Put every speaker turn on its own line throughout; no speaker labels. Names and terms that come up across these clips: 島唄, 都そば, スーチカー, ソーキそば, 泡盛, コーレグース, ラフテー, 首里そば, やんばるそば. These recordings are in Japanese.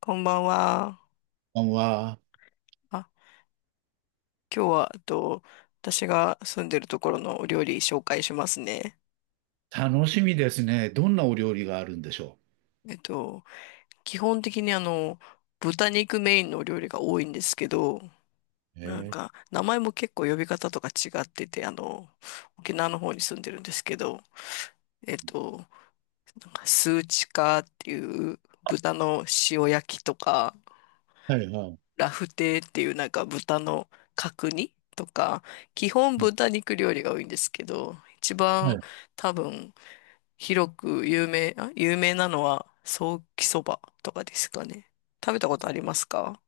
こんばんは。
こんばんは。
あ、今日は、私が住んでるところのお料理紹介しますね。
楽しみですね。どんなお料理があるんでしょ
えっと、基本的に豚肉メインのお料理が多いんですけど、
う？
なんか、名前も結構呼び方とか違ってて、沖縄の方に住んでるんですけど、えっと、なんかスーチカーっていう豚の塩焼きとか、
はいはい。
ラフテーっていうなんか豚の角煮とか、基本豚肉料理が多いんですけど、一
は
番
い。
多分広く有名なのはソーキそばとかですかね。食べたことありますか？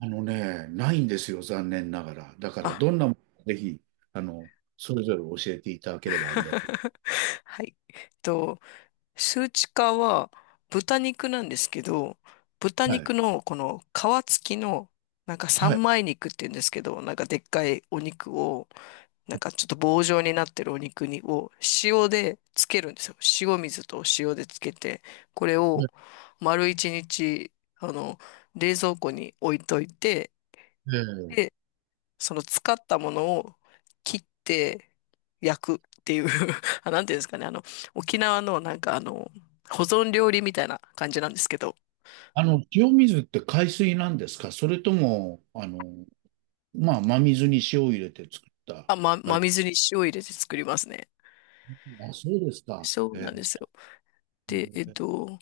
あのね、ないんですよ、残念ながら。だから、
あ、
どんなものかぜひ、あの、それぞれ教えていただければありがとう。
はい。数値化は豚肉なんですけど、豚
は
肉
い。
のこの皮付きのなんか
は
三
い。
枚肉って言うんですけど、なんかでっかいお肉をなんかちょっと棒状になってるお肉にを塩でつけるんですよ。塩水と塩でつけて、これを丸一日、あの、冷蔵庫に置いといて、
え
で、
え
その使ったものを切って焼くっていう あ、なんていうんですかね、沖縄のなんか保存料理みたいな感じなんですけど、
塩水って海水なんですか？それとも、まあ、真水に塩を入れて作った、あ
真
れ。
水に塩入れて作りますね。
あ、そうですか。
そうな
え
んですよ。で、
え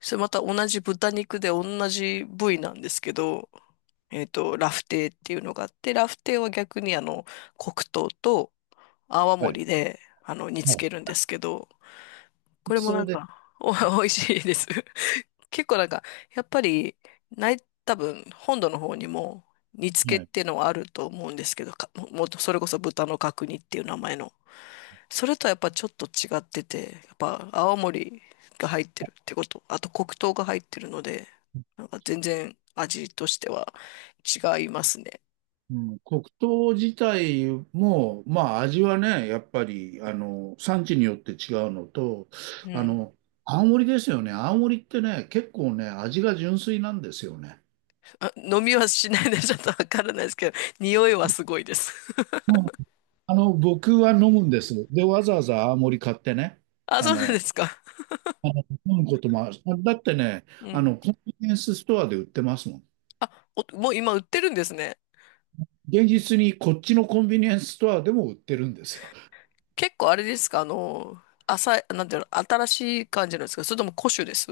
それまた同じ豚肉で同じ部位なんですけど、ラフテーっていうのがあって、ラフテーは逆に黒糖と泡
はい。
盛で、煮
は
つ
い。
けるんですけど、これも
そ
なん
うで
か、
す。
美味しいです。結構なんか、やっぱり、ない、多分、本土の方にも、煮付
は
けっ
い。
ていうのはあると思うんですけど、もっとそれこそ豚の角煮っていう名前の。それとはやっぱちょっと違ってて、やっぱ青森が入ってるってこと、あと黒糖が入ってるので、なんか全然味としては違いますね。
うん、黒糖自体も、まあ味はね、やっぱり、産地によって違うのと、
う
あ
ん。
の、青森ですよね。青森ってね、結構ね、味が純粋なんですよね。
あ、飲みはしないのでちょっとわからないですけど、匂いはすごいです。
僕は飲むんです。で、わざわざ青森買ってね、
あ、
あ
そうなんで
の、
すか。
あの飲むこともある。だってね、
うん。
コンビニエンスストアで売ってますもん。
あ、おもう今売ってるんですね。
現実にこっちのコンビニエンスストアでも売ってるんですよ。
結構あれですか、浅い、なんていうの、新しい感じなんですか、それとも古酒です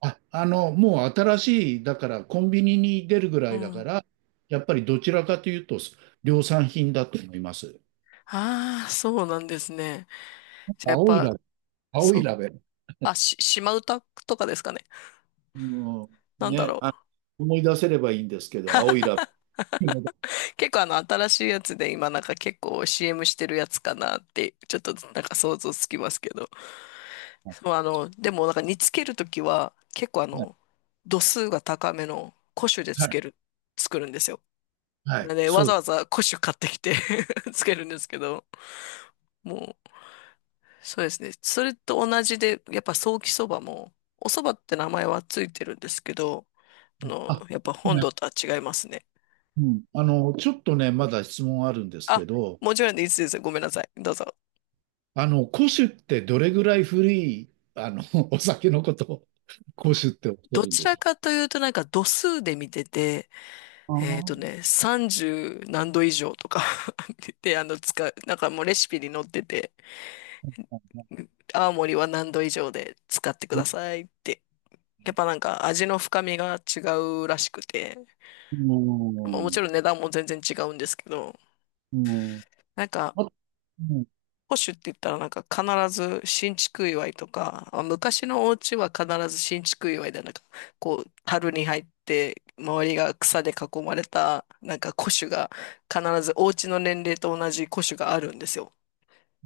あ、もう新しい、だからコンビニに出るぐ
う
らいだか
ん。
ら、やっぱりどちらかというと量産品だと思います。
ああ、そうなんですね。じゃあやっ
青い
ぱ、
ラベ、青
そ
い
う。
ラベ。
島唄とかですかね。
うん、
なんだ
ね、
ろ
あ、
う。
思い出せればいいんですけど、青いラベ。
結構新しいやつで今なんか結構 CM してるやつかなって、ちょっとなんか想像つきますけど。
はい、
そうでもなんか煮つけるときは、結構度数が高めの古酒で
は
つ
い、
ける、作るんですよ。
は
な
い、
んで、わ
そ
ざ
う。
わざ古酒買ってきて つけるんですけど、もう、そうですね。それと同じで、やっぱソーキそばも、おそばって名前はついてるんですけど、
あ、
やっぱ本
ね、
土とは違いますね。
うん。ちょっとね、まだ質問あるんですけ
あ、
ど、
もちろんでいいですよ。ごめんなさい。どうぞ。
古酒ってどれぐらい古い、お酒のことを古酒っておっしゃ
ど
るん
ち
でし
ら
ょ
かというとなんか度数で見てて、
う？
えっと
あ
ね、30何度以上とか で、使う、なんかもうレシピに載ってて、
あ、
青森は何度以上で使ってくださいって、やっぱなんか味の深みが違うらしくて、
う
まあ、もち
ん。
ろん値段も全然違うんですけど、
うん。
なんか、
あ、うん、
保守って言ったらなんか必ず新築祝いとか、まあ昔のお家は必ず新築祝いでなんか、こう、樽に入って、周りが草で囲まれた、なんか古酒が、必ずお家の年齢と同じ古酒があるんですよ。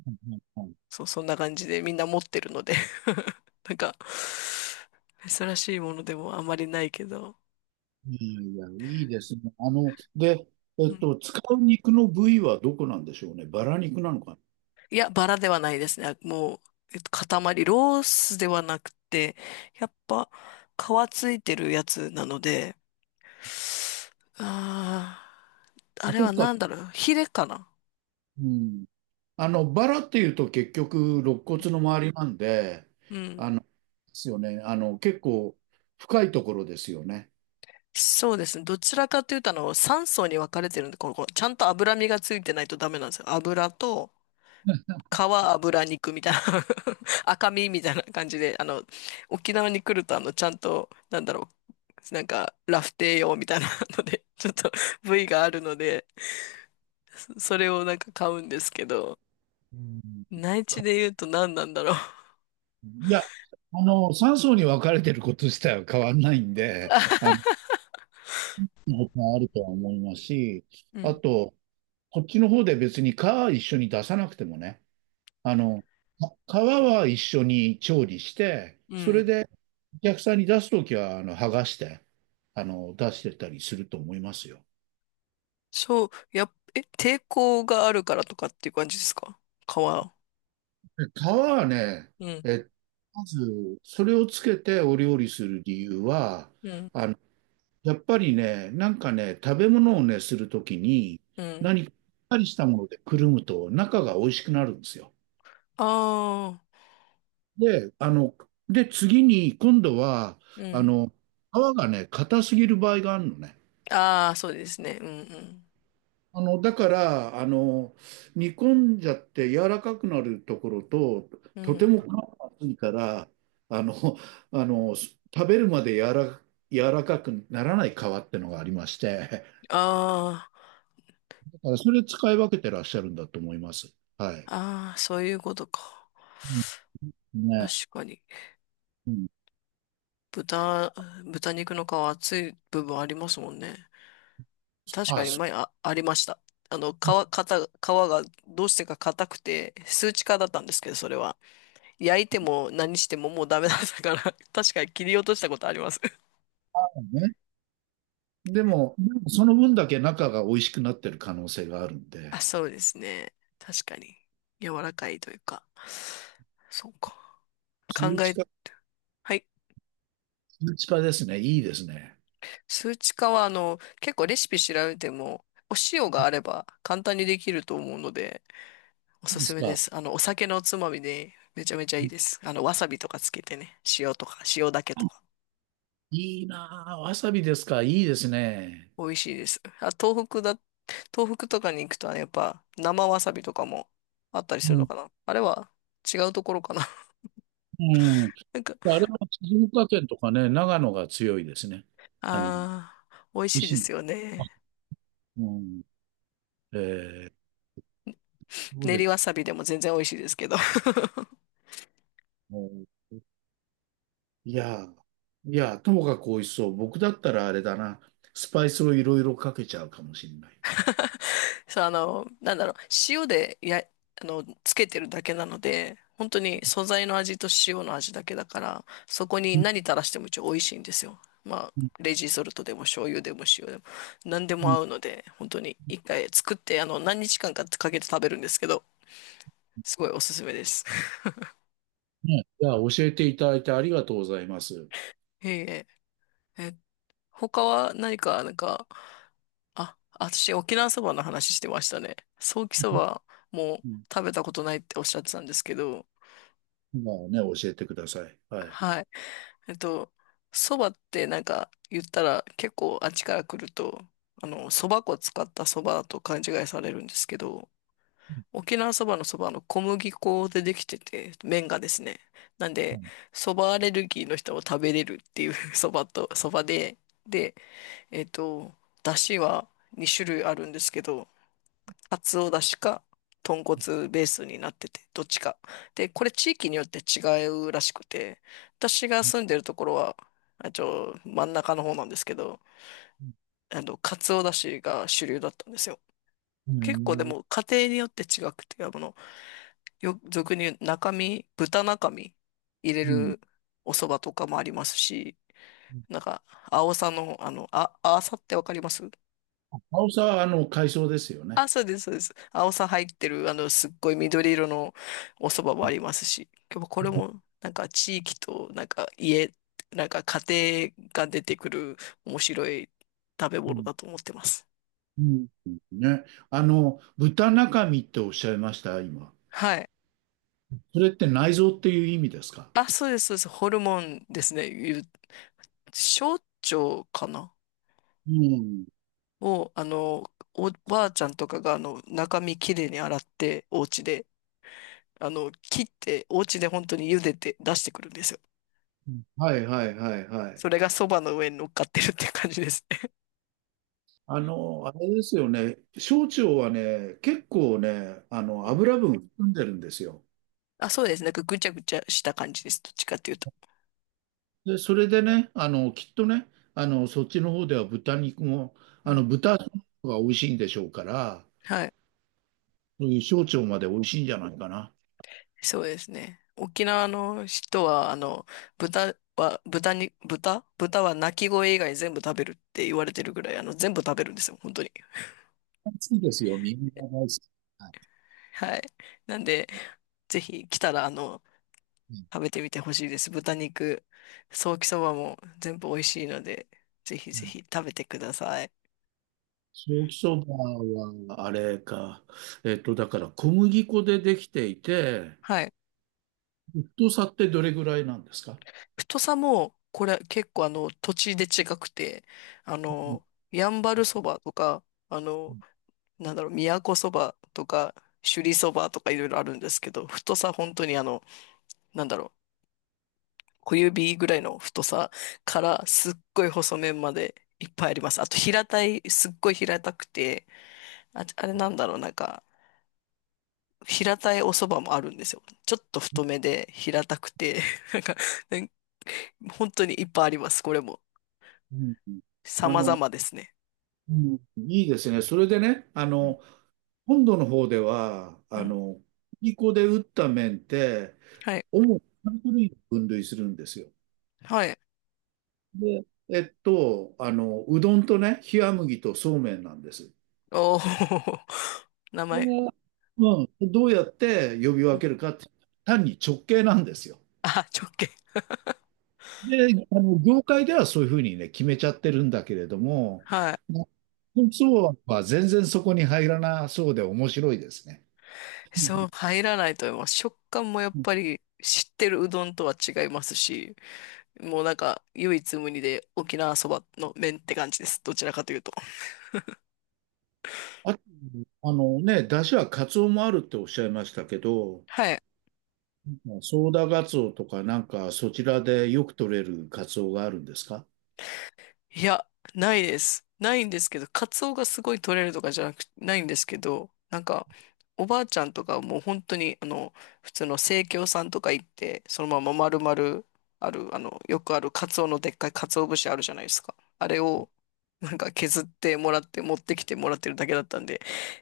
はい、はい。
そう、そんな感じでみんな持ってるので なんか、珍しいものでもあまりないけど、
いいやいや、いいですね。で、使う肉の部位はどこなんでしょうね。バラ肉なのか
いや、バラではないですね。もう、塊、ロースではなくて、やっぱ、皮ついてるやつなので、ああ、あ
な。
れ
どっ
は
か、
なんだろう、ヒレかな？
うん。バラっていうと結局、肋骨の周りなんで、
うん。
ですよね。結構深いところですよね。
そうですね。どちらかというと、3層に分かれてるんで、このちゃんと脂身がついてないとダメなんですよ。油と、皮、油、肉みたいな 赤身みたいな感じで、沖縄に来ると、ちゃんと、なんだろう、なんか、ラフテー用みたいなので、ちょっと部位があるので、そそれをなんか買うんですけど、
うん。
内地
か
で言うと何なんだろ
いや、3層に分かれてること自体は変わんないんで、もあるとは思いますし、
う。う
あ
ん。
と、こっちの方で別に皮は一緒に出さなくてもね、あの、皮は一緒に調理して、
う
そ
ん。
れでお客さんに出すときは、剥がして、出してたりすると思いますよ。
そう、やっ、え、抵抗があるからとかっていう感じですか？皮。う
で皮はね、
ん。
え、まず、それをつけてお料理する理由は、
うん。
あの、やっぱりね、なんかね、食べ物をね、するときに、
うん。
何かしっかりしたものでくるむと、中が美味しくなるんですよ。
ああ、
で、あの、で、次に、今度は、
う
あ
ん。
の、皮がね、硬すぎる場合があるのね。
ああ、そうですね。うん
だから、煮込んじゃって柔らかくなるところと、
うん。
とて
う
も皮
ん。
が厚いから、あの、食べるまで柔らかくならない皮ってのがありまして、
あ
だからそれ使い分けてらっしゃるんだと思います。はい。
あ、ああ、そういうことか。
うん
確
ね。
かに。
うん。
豚、豚肉の皮厚い部分ありますもんね。確か
あ、
に
そ
前あ、ありました。あの、皮、皮がどうしてか硬くて、数値化だったんですけど、それは。焼いても何してももうダメだったから、確かに切り落としたことあります。
うね。でもその分だけ中が美味しくなってる可能性があるんで。
あ、そうですね。確かに。柔らかいというか。そうか。考
通知
え、
か、
はい。
通知かですね。いいですね。
数値化は、結構レシピ調べても、お塩があれば簡単にできると思うので、お
いい
す
で
す
す
めで
か？
す。お酒のおつまみでめちゃめちゃ
う
いい
ん
です。わさびとかつけてね、塩とか、塩だけとか、
いいなぁ、わさびですか？いいですね。
美味しいです。東北とかに行くとね、やっぱ生わさびとかもあったり
う
するの
ん。
かな。あれは違うところかな。
うん。
なんか、
あれは静岡県とかね、長野が強いですね。美
あー、美味
味
しい
し
で
い。
すよ
あ
ね。
うん。えー、そう
練
です
りわ
ね。
さびでも全然美味しいですけど。
ういやーいやーともかく美味しそう。僕だったらあれだな。スパイスをいろいろかけちゃうかもしれない。
そう、なんだろう、塩でや、あの、つけてるだけなので、本当に素材の味と塩の味だけだから、そこに
うん
何垂らしても一応美味しいんですよ。まあ、
うん
レジソルトでも醤油でも塩でも、何で
う
も
ん
合うので、本当に一回作って、何日間かかけて食べるんですけど、すごいおすすめです。
ね、いや、教えていただいてありがとうございます。
いえいえ、え、他は何か、なんか、あ、私、沖縄そばの話してましたね。ソーキそばも
うん、
食べたことないっておっしゃってたんですけど、
今はね、教えてください。はい。
はい。えっと、そばってなんか言ったら結構あっちから来ると、そば粉使ったそばと勘違いされるんですけど、沖縄そばのそばの小麦粉でできてて、麺がですね。なん
う
で、
ん。
そばアレルギーの人も食べれるっていう そばと、そばで、で、えっと、だしは2種類あるんですけど、カツオだしか、豚骨ベースになってて、どっちか。で、これ地域によって違うらしくて、私が住んでるところは、真ん中の方なんですけど、カツオだしが主流だったんですよ。
う
結構で
ん。
も家庭によって違くて、俗に言う中身、豚中身入れ
うん。
るお蕎麦とかもありますし、なんか、青さの、あさってわかります？
あおさは、海藻ですよね。
あ、そうです、そうです。青さ入ってる、すっごい緑色のお蕎麦もありますし、今日はこれも、なんか地域と、なんか家庭が出てくる面白い食べ
う
物
ん。
だと思ってます。
うん。ね。豚中身っておっしゃいました、今。
はい。
それって内臓っていう意味ですか？
あ、そうです、そうです。ホルモンですね。小腸かな？
うん。
を、おばあちゃんとかが、中身きれいに洗って、お家で、切って、お家で本当に茹でて出してくるんですよ。
はいはいはいはい。
それが蕎麦の上に乗っかってるって感じですね。
あれですよね。小腸はね、結構ね、油分含んでるんですよ。
あ、そうですね。なんかぐちゃぐちゃした感じです。どっちかっていうと。
で、それでね、きっとね、そっちの方では豚肉も、
うん。
豚の方が美味しいんでしょうから、
はい。
そういう小腸まで美味しいんじゃないかな。
そうですね。沖縄の人は、豚は、豚に、豚豚は鳴き声以外全部食べるって言われてるぐらい、全部食べるんですよ。本当に。
暑いですよ。みんな大好き。はい。
はい。なんで、ぜひ来たら、
うん
食べてみてほしいです。豚肉、ソーキそばも全部美味しいので、ぜひ
う
ぜ
ん
ひ食べてください。
ソーキそばは、あれか。だから小麦粉でできていて、
はい。
太さってどれぐらいなんですか？
太さも、これ結構土地で違くて、あ
うん
の、やんばるそばとか、あの、
う
なんだろう、都そばとか、首里そばとかいろいろあるんですけど、太さ本当になんだろう、小指ぐらいの太さからすっごい細麺までいっぱいあります。あと平たい、すっごい平たくて、あ、あれなんだろう、なんか、平たいお蕎麦もあるんですよ。ちょっと太めで平たくて、なんか、なん本当にいっぱいあります、これも。
んうんあ
様
の、
々ですね。
うんいいですね。それでね、
うん、
本土の方では、
うん。
小麦粉で打った麺って、
はい、
主に3種類に分類するんですよ。
はい。
で、うどんとね、冷麦とそうめんなんです。
おお 名
こ
前。
れはうん、どうやって呼び分けるかって、単に直系なんですよ。
あ、直径。
で、あの業界ではそういうふうにね、決めちゃってるんだけれども、
はい。
なそうは全然そこに入らなそうで面白いですね。
そう、入らないと思います。食感もやっ
うん
ぱり知ってるうどんとは違いますし、もうなんか唯一無二で沖縄そばの麺って感じです。どちらかというと。
あと、あのね、出汁はカツオもあるっておっしゃいましたけど、
はい。
ソーダガツオとかなんかそちらでよく取れるカツオがあるんですか？
いや、ないです。ないんですけど、カツオがすごい取れるとかじゃなく、ないんですけど、なんか、おばあちゃんとかはもう本当に、普通の生協さんとか行って、そのまま丸々ある、よくあるカツオのでっかいカツオ節あるじゃないですか。あれを、なんか削ってもらって、持ってきてもらってるだけだったんで、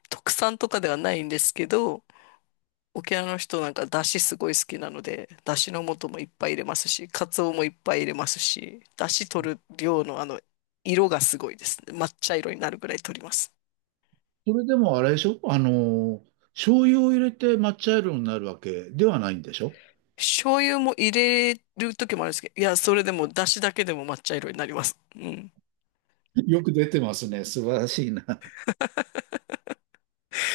特産とかではないんですけど、沖縄の人なんか出汁すごい好きなので、出汁の素もいっぱい入れますし、カツオもいっぱい入れますし、出汁取る量の色がすごいですね。抹茶色になるぐらい取ります。
それでもあれでしょ、醤油を入れて抹茶色になるわけではないんでしょ？
醤油も入れる時もあるんですけど、いや、それでも出汁だけでも抹茶色になります。うん。
よく出てますね。素晴らしいな。あ、じ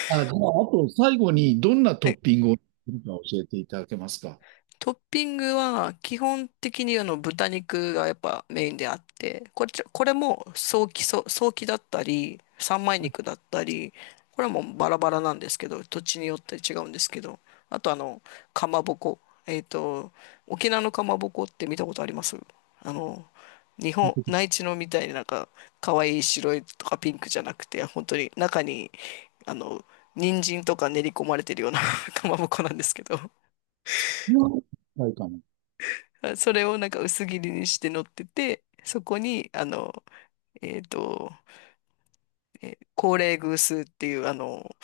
ゃあ、あと最後にどんなトッピングをするか教えていただけますか。
トッピングは基本的にあの豚肉がやっぱメインであって、これも早期、早期だったり、三枚肉だったり、これはもうバラバラなんですけど、土地によって違うんですけど、あとかまぼこ。えっと、沖縄のかまぼこって見たことありますあの、日本、内地のみたいになんか、可愛い白いとかピンクじゃなくて、本当に中に、あの、人参とか練り込まれてるような かまぼこなんですけど、
はいかも
あそれをなんか薄切りにして乗ってて、そこに、えっと、高麗グースっていう、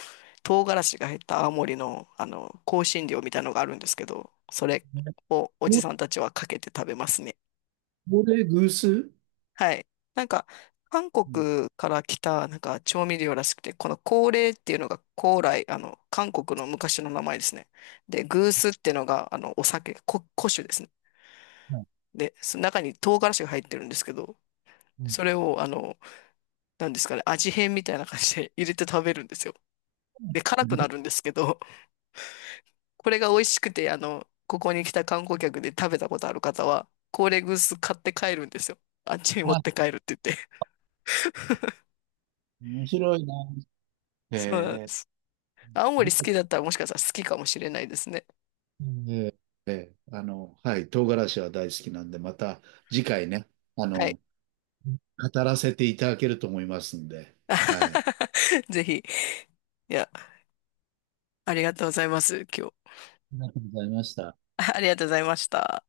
唐辛子が入った青森の、香辛料みたいのがあるんですけど、それ
ね。
をおじさんたちはかけて食べますね。
これ、偶数
はい。なんか、韓
うん
国から来た、なんか、調味料らしくて、この高麗っていうのが、高麗、韓国の昔の名前ですね。で、グースっていうのが、お酒、古酒ですね。
はい。
で、その中に唐辛子が入ってるんですけど、
うん。
それを、なんですかね、味変みたいな感じで入れて食べるんですよ。で、辛くなるんですけど、これが美味しくて、ここに来た観光客で食べたことある方は、コーレグース買って帰るんですよ。あっちに持って
あ、
帰るって言って。
面白いな。へ
そうなんで
え。
す。青
あ
森
り
好
が
き
と
だったらもしかしたら好きかもしれないですね。
う。ーえーあの、はい、唐辛子は大好きなんで、また次回ね、あ
はい。
の、語らせていただけると思いますんで、はい。あ
ぜひ。いや、ありがとうございます、今日。
りがとうございました。
ありがとうございました。